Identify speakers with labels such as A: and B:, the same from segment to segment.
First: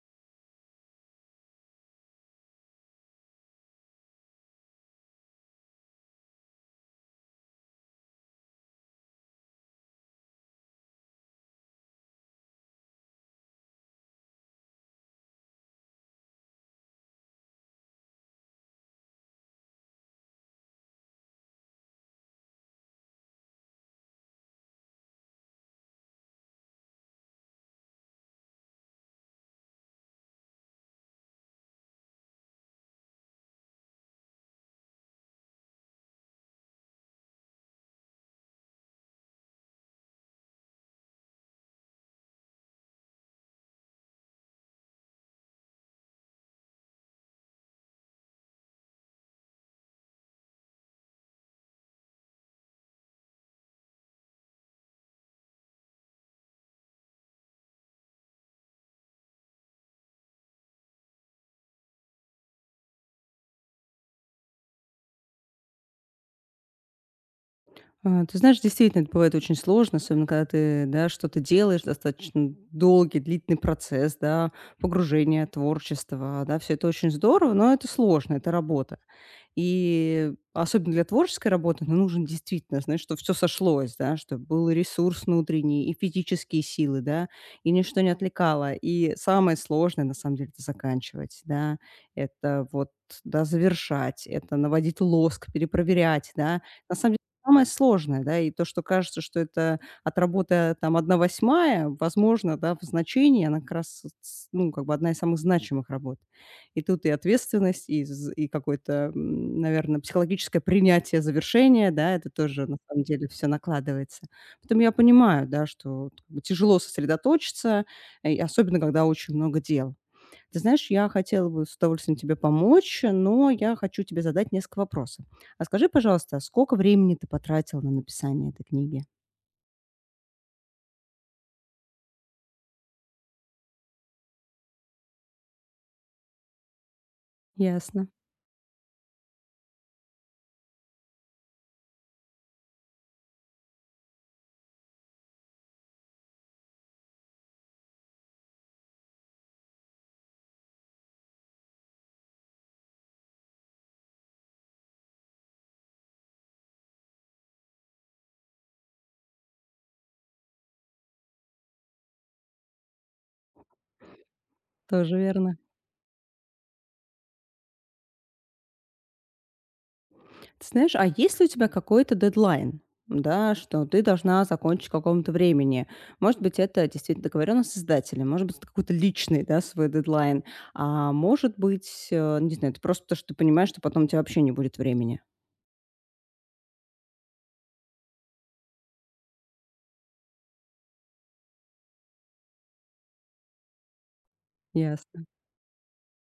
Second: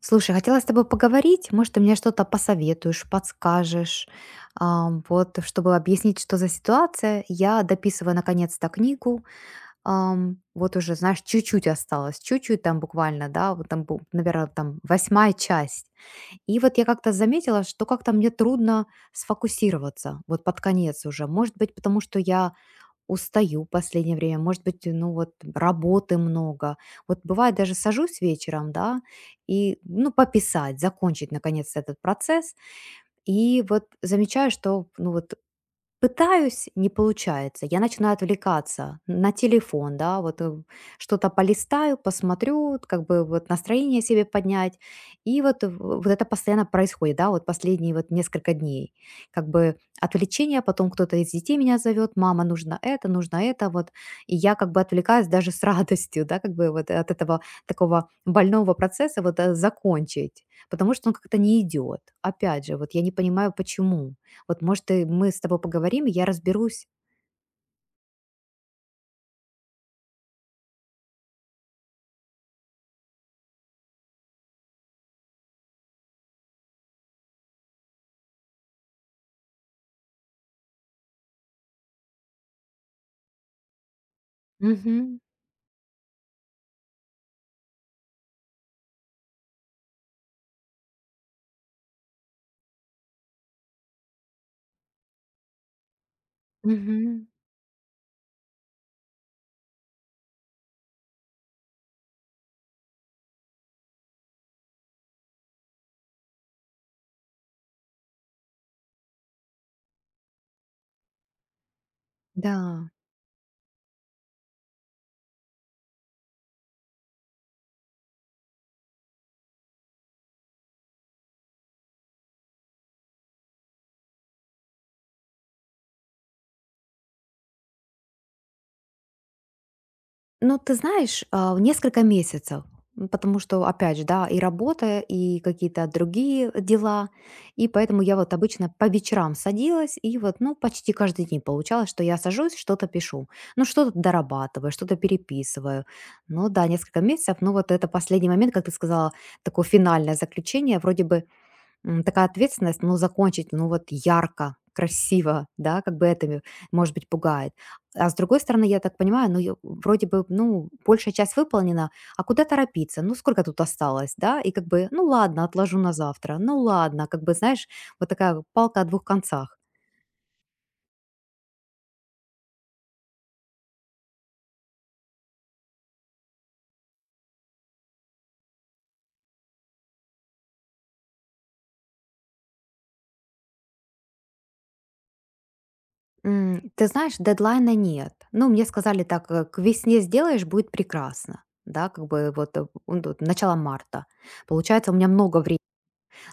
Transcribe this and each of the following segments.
A: Слушай, хотела с тобой поговорить. Может, ты мне что-то посоветуешь, подскажешь, вот, чтобы объяснить, что за ситуация. Я дописываю наконец-то книгу. Вот уже, знаешь, чуть-чуть осталось, чуть-чуть там буквально, да, вот там, наверное, там восьмая часть. И вот я как-то заметила, что как-то мне трудно сфокусироваться вот под конец уже. Может быть, потому что я устаю в последнее время, может быть, ну вот работы много. Вот бывает даже сажусь вечером, да, и, ну, пописать, закончить наконец этот процесс. И вот замечаю, что, ну вот пытаюсь, не получается. Я начинаю отвлекаться на телефон, да, что-то полистаю, посмотрю, вот как бы вот настроение себе поднять. И вот, вот это постоянно происходит, да, вот последние вот несколько дней. Как бы отвлечение, потом кто-то из детей меня зовет: мама, нужно это, вот. И я как бы отвлекаюсь даже с радостью, да, как бы вот от этого такого больного процесса вот закончить, потому что он как-то не идет. Опять же, вот я не понимаю, почему. Вот, может, и мы с тобой поговорим, и я разберусь.
B: А, ты знаешь, действительно, это бывает очень сложно, особенно когда ты, да, что-то делаешь, достаточно долгий, длительный процесс, да, погружение, творчество, да, все это очень здорово, но это сложно, это работа. И особенно для творческой работы ну, нужен действительно, знаешь, что все сошлось, да, чтобы был и
A: Мгм.
B: ресурс внутренний, и физические силы, да, и ничто не отвлекало. И самое сложное, на самом деле, это заканчивать, да, это вот, да, завершать, это наводить лоск, перепроверять, да. На самом
A: Мгм.
B: Самое сложное, да, и то, что кажется, что это от работы там одна восьмая, возможно, да, в значении она как раз, с ну, как бы одна из самых значимых работ. И тут и ответственность, и какое-то, наверное, психологическое принятие завершения, да, это тоже на
A: Да.
B: самом деле все накладывается. Поэтому я понимаю, да, что вот как бы тяжело сосредоточиться, и особенно когда очень много дел. Ты знаешь, я хотела бы с удовольствием тебе помочь, но я хочу тебе задать несколько вопросов. А скажи, пожалуйста, сколько времени ты потратила на написание этой книги?
A: Ну, ты знаешь, несколько месяцев, потому что, опять же, да, и работа, и какие-то другие дела, и поэтому
B: Ясно,
A: я вот обычно по вечерам садилась, и вот, ну, почти каждый день получалось, что я сажусь, что-то пишу, ну, что-то дорабатываю, что-то переписываю. Ну, да, несколько месяцев, ну, вот это последний момент, как ты сказала, такое финальное заключение, вроде бы. Такая ответственность, ну, закончить, ну, вот ярко, красиво, да, как бы это, может быть, пугает. А с другой стороны, я так понимаю, ну, вроде бы, ну, большая часть выполнена, а куда торопиться? Ну, сколько тут осталось, да? И как бы, ну,
B: тоже
A: ладно,
B: верно.
A: отложу на завтра, ну, ладно, как бы, знаешь, вот такая вот палка о двух концах.
B: Ты знаешь, а есть ли у тебя какой-то дедлайн? Да, что ты должна закончить к какому-то времени. Может быть, это действительно договоренность с издателем, может быть, это какой-то личный, да, свой дедлайн. А может быть, не знаю, это просто то, что ты понимаешь, что потом у тебя вообще не будет времени.
A: Ты знаешь, дедлайна нет. Ну, мне сказали так, к весне сделаешь, будет прекрасно. Да, как бы вот он тут начало марта. Получается, у меня много времени.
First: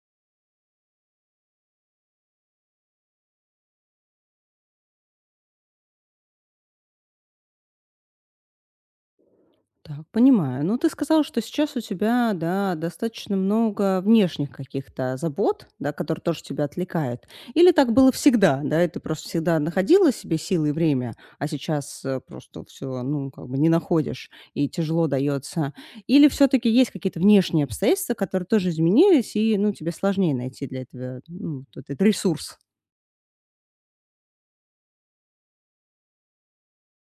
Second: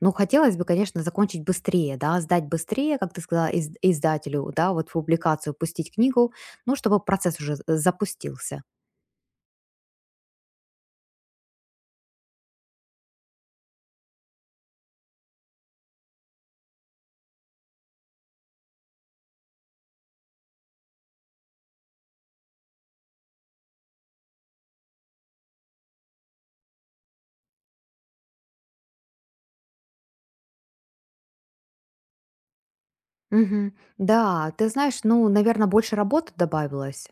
A: Ну, хотелось бы, конечно, закончить быстрее, да, сдать быстрее, как ты сказала, издателю, да, вот в публикацию пустить книгу, ну, чтобы процесс уже запустился.
B: Так, понимаю. Ну, ты сказала, что сейчас у тебя, да, достаточно много внешних каких-то забот, да, которые тоже тебя отвлекают. Или так было всегда, да, и ты просто всегда находила себе силы и время, а сейчас просто все, ну, как бы не находишь и тяжело дается. Или все-таки есть какие-то внешние обстоятельства, которые тоже изменились, и, ну, тебе сложнее найти для этого, ну, вот этот ресурс,
A: Мгм. Да, ты знаешь, ну, наверное, больше работы добавилось.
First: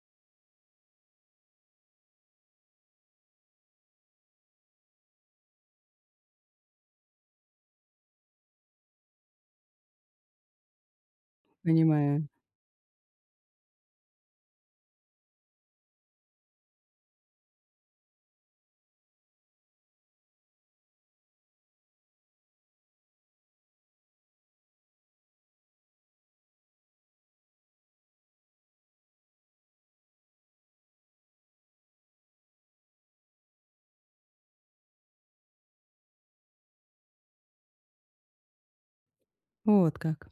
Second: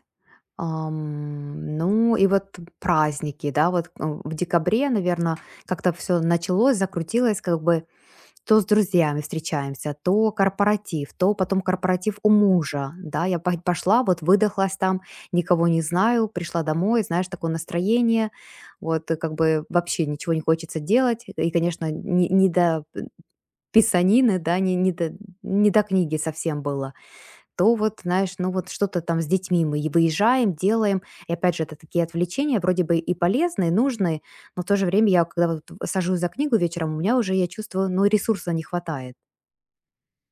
A: Ну, и вот праздники, да, вот в декабре, наверное, как-то все началось, закрутилось, как бы. То с друзьями встречаемся, то корпоратив, то потом корпоратив
B: понимаю.
A: у мужа, да, я пошла, вот выдохлась там, никого не знаю, пришла домой, знаешь, такое настроение, вот как бы вообще ничего не хочется делать, и, конечно, не, не до писанины, да, не, не до, не до книги совсем было. То вот, знаешь, ну вот что-то там с детьми мы и выезжаем, делаем. И опять же, это такие отвлечения, вроде бы и полезные, нужные, но в то же время я, когда вот сажусь за книгу вечером, у меня уже, я чувствую, ну, ресурса не хватает.
B: Вот как.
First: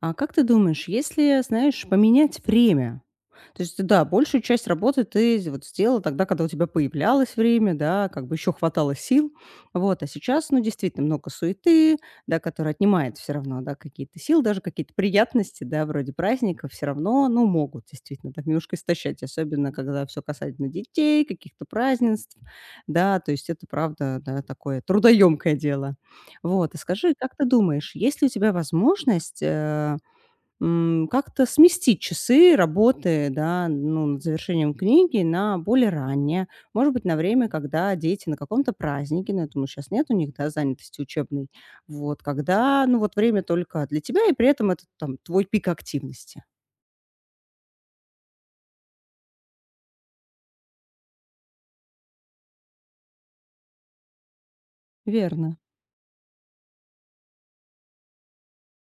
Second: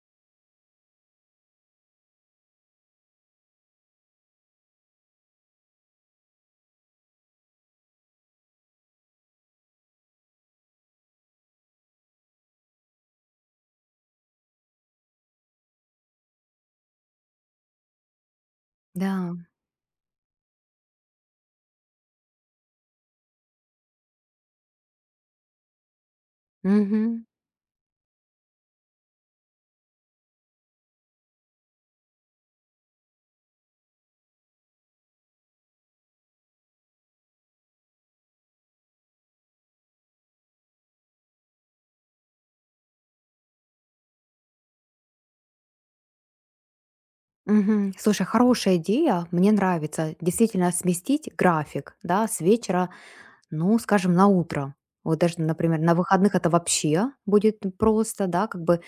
B: А как ты думаешь, если, знаешь, поменять время? То есть, да, большую часть работы ты вот сделала тогда, когда у тебя появлялось время, да, как бы еще хватало сил, вот, а сейчас, ну, действительно, много суеты, да, которая отнимает все равно, да, какие-то силы, даже какие-то приятности, да, вроде праздников, все равно, ну, могут действительно так немножко истощать,
A: Да.
B: особенно когда все касательно детей, каких-то празднеств, да, то есть это, правда, да, такое трудоемкое дело. Вот, и скажи,
A: Мгм.
B: как ты думаешь, есть ли у тебя возможность как-то сместить часы работы, да, ну, над завершением книги на более раннее. Может быть, на время, когда дети на каком-то празднике, ну, я думаю, сейчас нет у них, да, занятости учебной. Вот, когда, ну, вот время только для тебя, и при этом это там твой пик активности.
A: Мгм. Слушай, хорошая идея, мне нравится. Действительно, сместить график, да, с вечера, ну, скажем, на утро. Вот даже,
B: Верно,
A: например, на выходных это вообще будет просто, да, как бы.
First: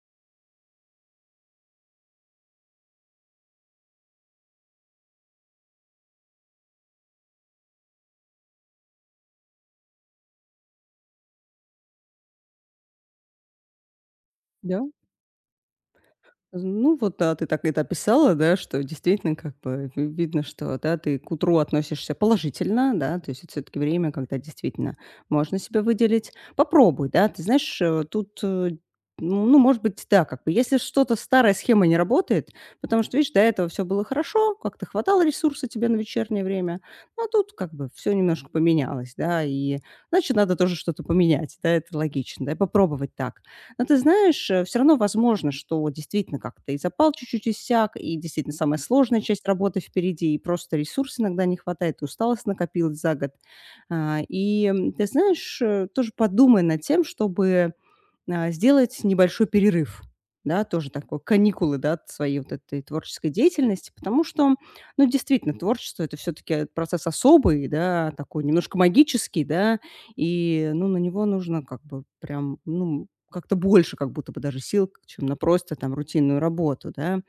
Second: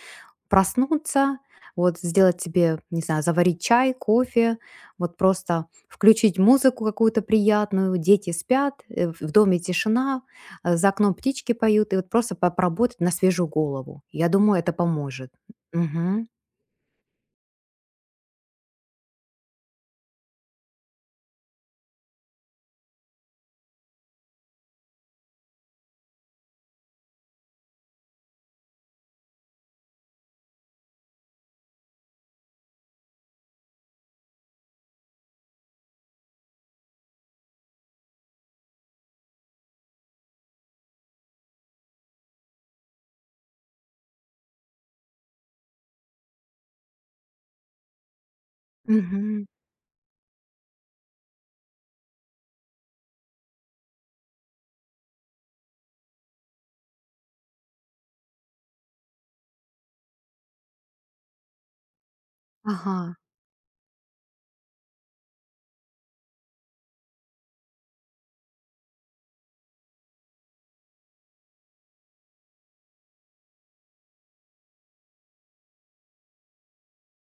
A: Проснуться, вот сделать себе, не знаю, заварить чай, кофе, вот просто включить музыку какую-то приятную, дети спят, в доме тишина, за окном птички поют, и вот просто поработать на свежую голову. Я думаю, это
B: да.
A: поможет. Мгм.
B: Ну вот, да, ты так это описала, да, что действительно как бы видно, что, да, ты к утру относишься положительно, да, то есть это все-таки время, когда действительно можно себя выделить. Попробуй, да, ты знаешь, тут, ну, может быть, да, как бы, если что-то старая схема не работает, потому что, видишь, до этого все было хорошо, как-то хватало ресурса тебе на вечернее время, но тут как бы все немножко поменялось, да, и значит, надо тоже что-то поменять, да, это логично, да, и попробовать так. Но ты знаешь, все равно возможно, что действительно как-то и запал чуть-чуть иссяк, и действительно самая сложная
A: Мгм.
B: часть работы впереди, и просто ресурс иногда не хватает, и усталость накопилась за год. Ты знаешь, тоже подумай над тем, чтобы сделать небольшой перерыв, да, тоже такой, каникулы, да, от своей вот этой
A: Ага,
B: творческой деятельности, потому что, ну, действительно, творчество– это все-таки процесс особый, да, такой немножко магический, да, и, ну, на него нужно как бы прям, ну, как-то больше как будто бы даже сил, чем на просто там рутинную работу, да.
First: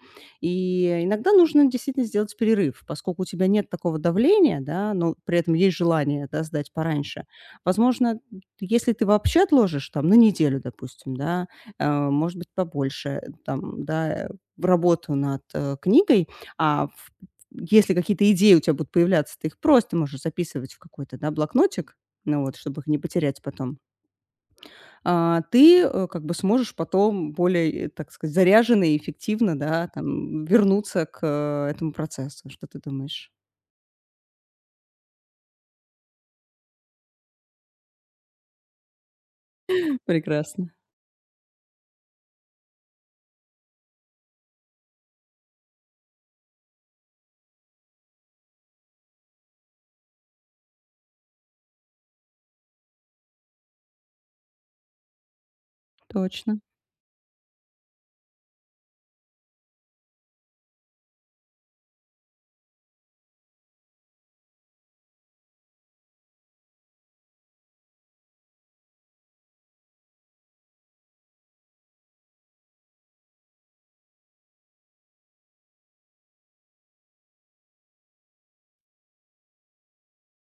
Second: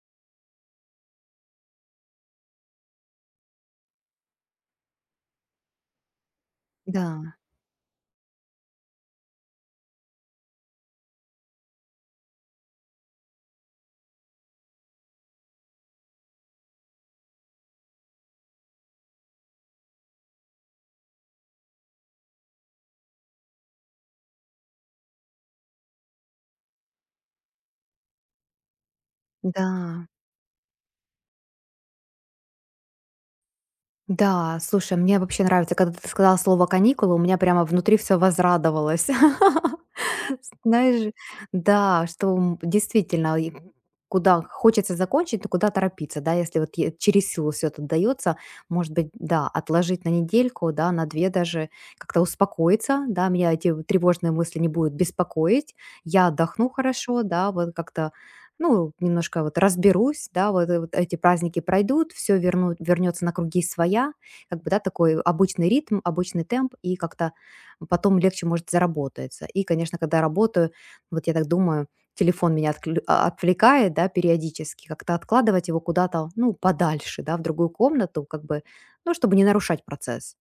B: И иногда нужно действительно сделать перерыв, поскольку у тебя нет такого давления, да, но при этом есть желание, да, сдать пораньше.
A: да,
B: Возможно, если ты вообще отложишь там на неделю, допустим, да, может быть, побольше, в работу над, книгой, а в если какие-то идеи у тебя будут появляться, ты их просто можешь записывать в какой-то, да, блокнотик, ну вот, чтобы их не потерять потом. Ты, как бы сможешь потом более, так сказать, заряженно и эффективно, да,
A: да.
B: там вернуться к, этому процессу. Что ты думаешь?
A: Да, слушай, мне вообще нравится, когда ты сказала слово каникулы, у меня прямо внутри все возрадовалось.
B: Прекрасно.
A: Знаешь, да, что действительно, и куда хочется закончить, то куда торопиться, да, если вот через силу все это дается, может быть, да, отложить на недельку, да, на две даже, как-то успокоиться, да, меня эти тревожные мысли не будут беспокоить, я
B: Точно.
A: отдохну хорошо, да, вот как-то, ну, немножко вот разберусь, да, вот, вот эти праздники пройдут, все верну, вернется на круги своя, как бы, да, такой обычный ритм, обычный темп, и как-то потом легче, может, заработается. И, конечно, когда работаю, вот я так думаю, телефон меня отвлекает, да, периодически, как-то откладывать его куда-то, ну, подальше, да, в другую комнату, как бы, ну, чтобы не нарушать процесс.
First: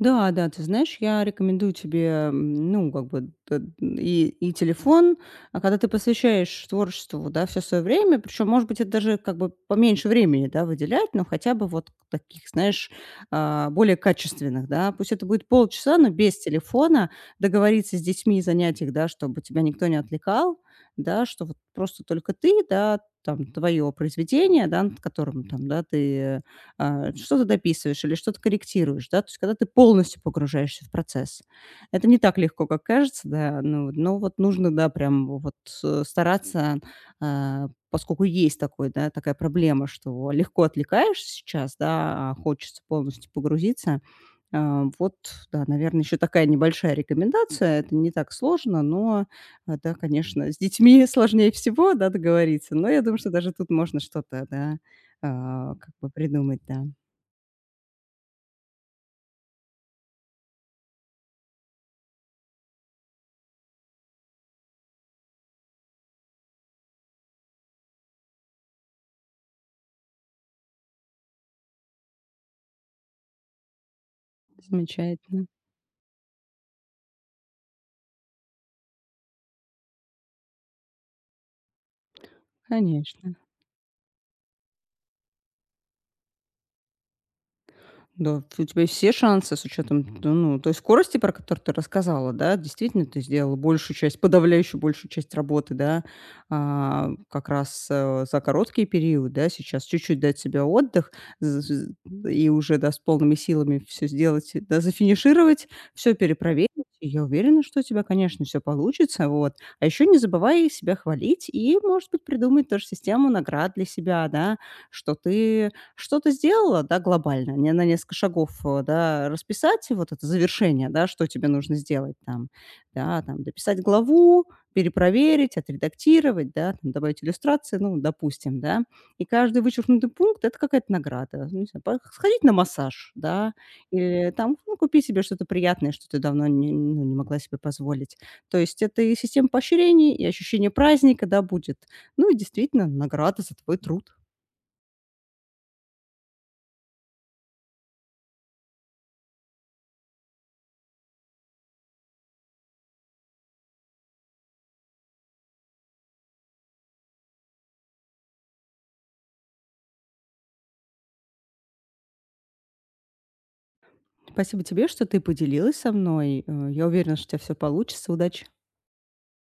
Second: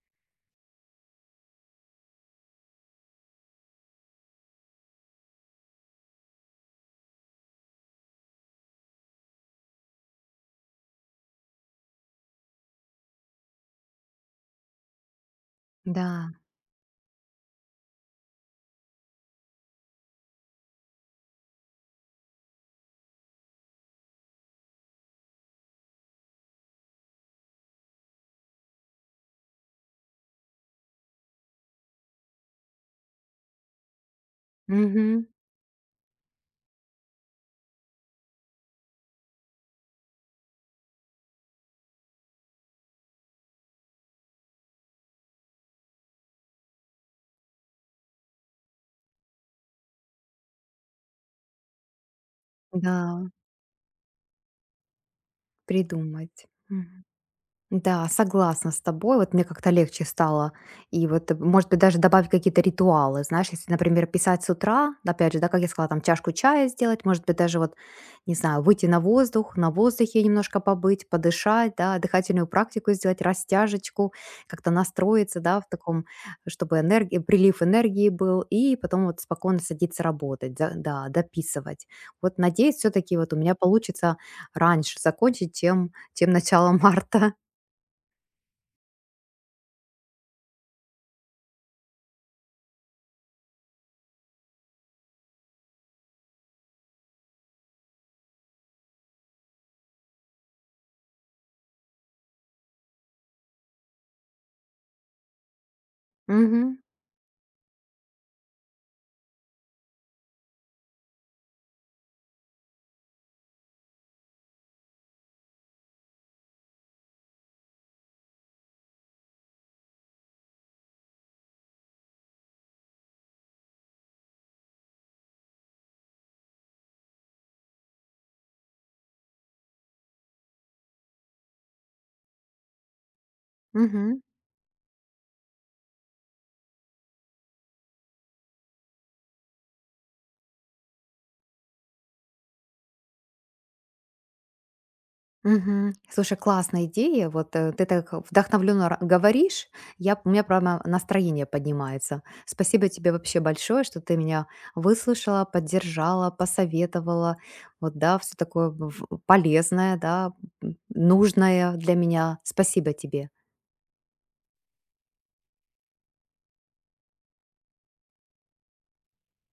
B: Да, да, ты знаешь, я рекомендую тебе, ну, как бы и, телефон, а когда ты посвящаешь творчеству, вот, да, все свое время, причем, может быть, это даже как бы поменьше времени, да, выделять, но хотя бы вот таких, знаешь, более качественных, да, пусть это будет полчаса, но
A: Да,
B: без телефона договориться с детьми и занять их, да, чтобы тебя никто не отвлекал, да, что вот просто только ты, да, там, твое произведение, да, над которым, там, да, ты что-то дописываешь или что-то корректируешь, да, то есть когда ты полностью погружаешься в процесс. Это не так легко, как кажется, да, ну, но вот нужно, да,
A: мгм,
B: прям вот стараться, поскольку есть такой, да, такая проблема, что легко отвлекаешься сейчас, да, а хочется полностью погрузиться. Вот, да, наверное, еще такая небольшая рекомендация, это не так сложно, но, да, конечно, с детьми сложнее всего, да, договориться, но я думаю,
A: да,
B: что даже тут можно что-то, да, как бы
A: придумать.
B: придумать, да.
A: Мгм. Да, согласна с тобой. Вот мне как-то легче стало. И вот, может быть, даже добавить какие-то ритуалы. Знаешь, если, например, писать с утра, опять же, да, как я сказала, там чашку чая сделать, может быть, даже вот, не знаю, выйти на воздух, на воздухе немножко побыть, подышать, да, дыхательную практику сделать, растяжечку, как-то настроиться,
B: Замечательно,
A: да, в таком, чтобы энергия, прилив энергии был, и потом вот спокойно садиться работать, да, да, дописывать. Вот надеюсь, все-таки вот
B: конечно.
A: у меня получится раньше закончить, чем, чем начало марта.
B: Да, у тебя все шансы с учетом, т ну, той скорости, про которую ты рассказала, да. Действительно, ты сделала большую часть, подавляющую большую часть работы, да, а, как раз, за короткий период, да. Сейчас чуть-чуть дать себе отдых з з и уже, да, с полными силами все сделать, и, да, зафинишировать, все перепроверить.
A: Мгм.
B: И я уверена, что у тебя, конечно, все получится, вот. А еще не забывай себя хвалить и, может быть, придумать тоже систему наград для себя, да, что ты что-то сделала, да, глобально, не на несколько шагов, да, расписать вот это завершение, да, что тебе нужно сделать там, да, там дописать главу, перепроверить, отредактировать, да, там добавить иллюстрации, ну, допустим, да. И каждый вычеркнутый пункт– это какая-то награда. Ну, не знаю, сходить на массаж, да,
A: Мгм.
B: или там, ну, купи себе что-то приятное, что ты давно не, ну, не могла себе позволить. То есть это и система поощрений, и ощущение праздника, да, будет. Ну, и действительно, награда за твой труд.
A: Мгм. Слушай, классная идея. Ты так вдохновленно говоришь, я, у меня прямо настроение поднимается. Спасибо тебе вообще большое, что ты меня выслушала, поддержала, посоветовала. Вот, да, все такое полезное, да, нужное для меня. Спасибо тебе.
B: Спасибо тебе, что ты поделилась со мной. Я уверена, что у тебя всё получится. Удачи!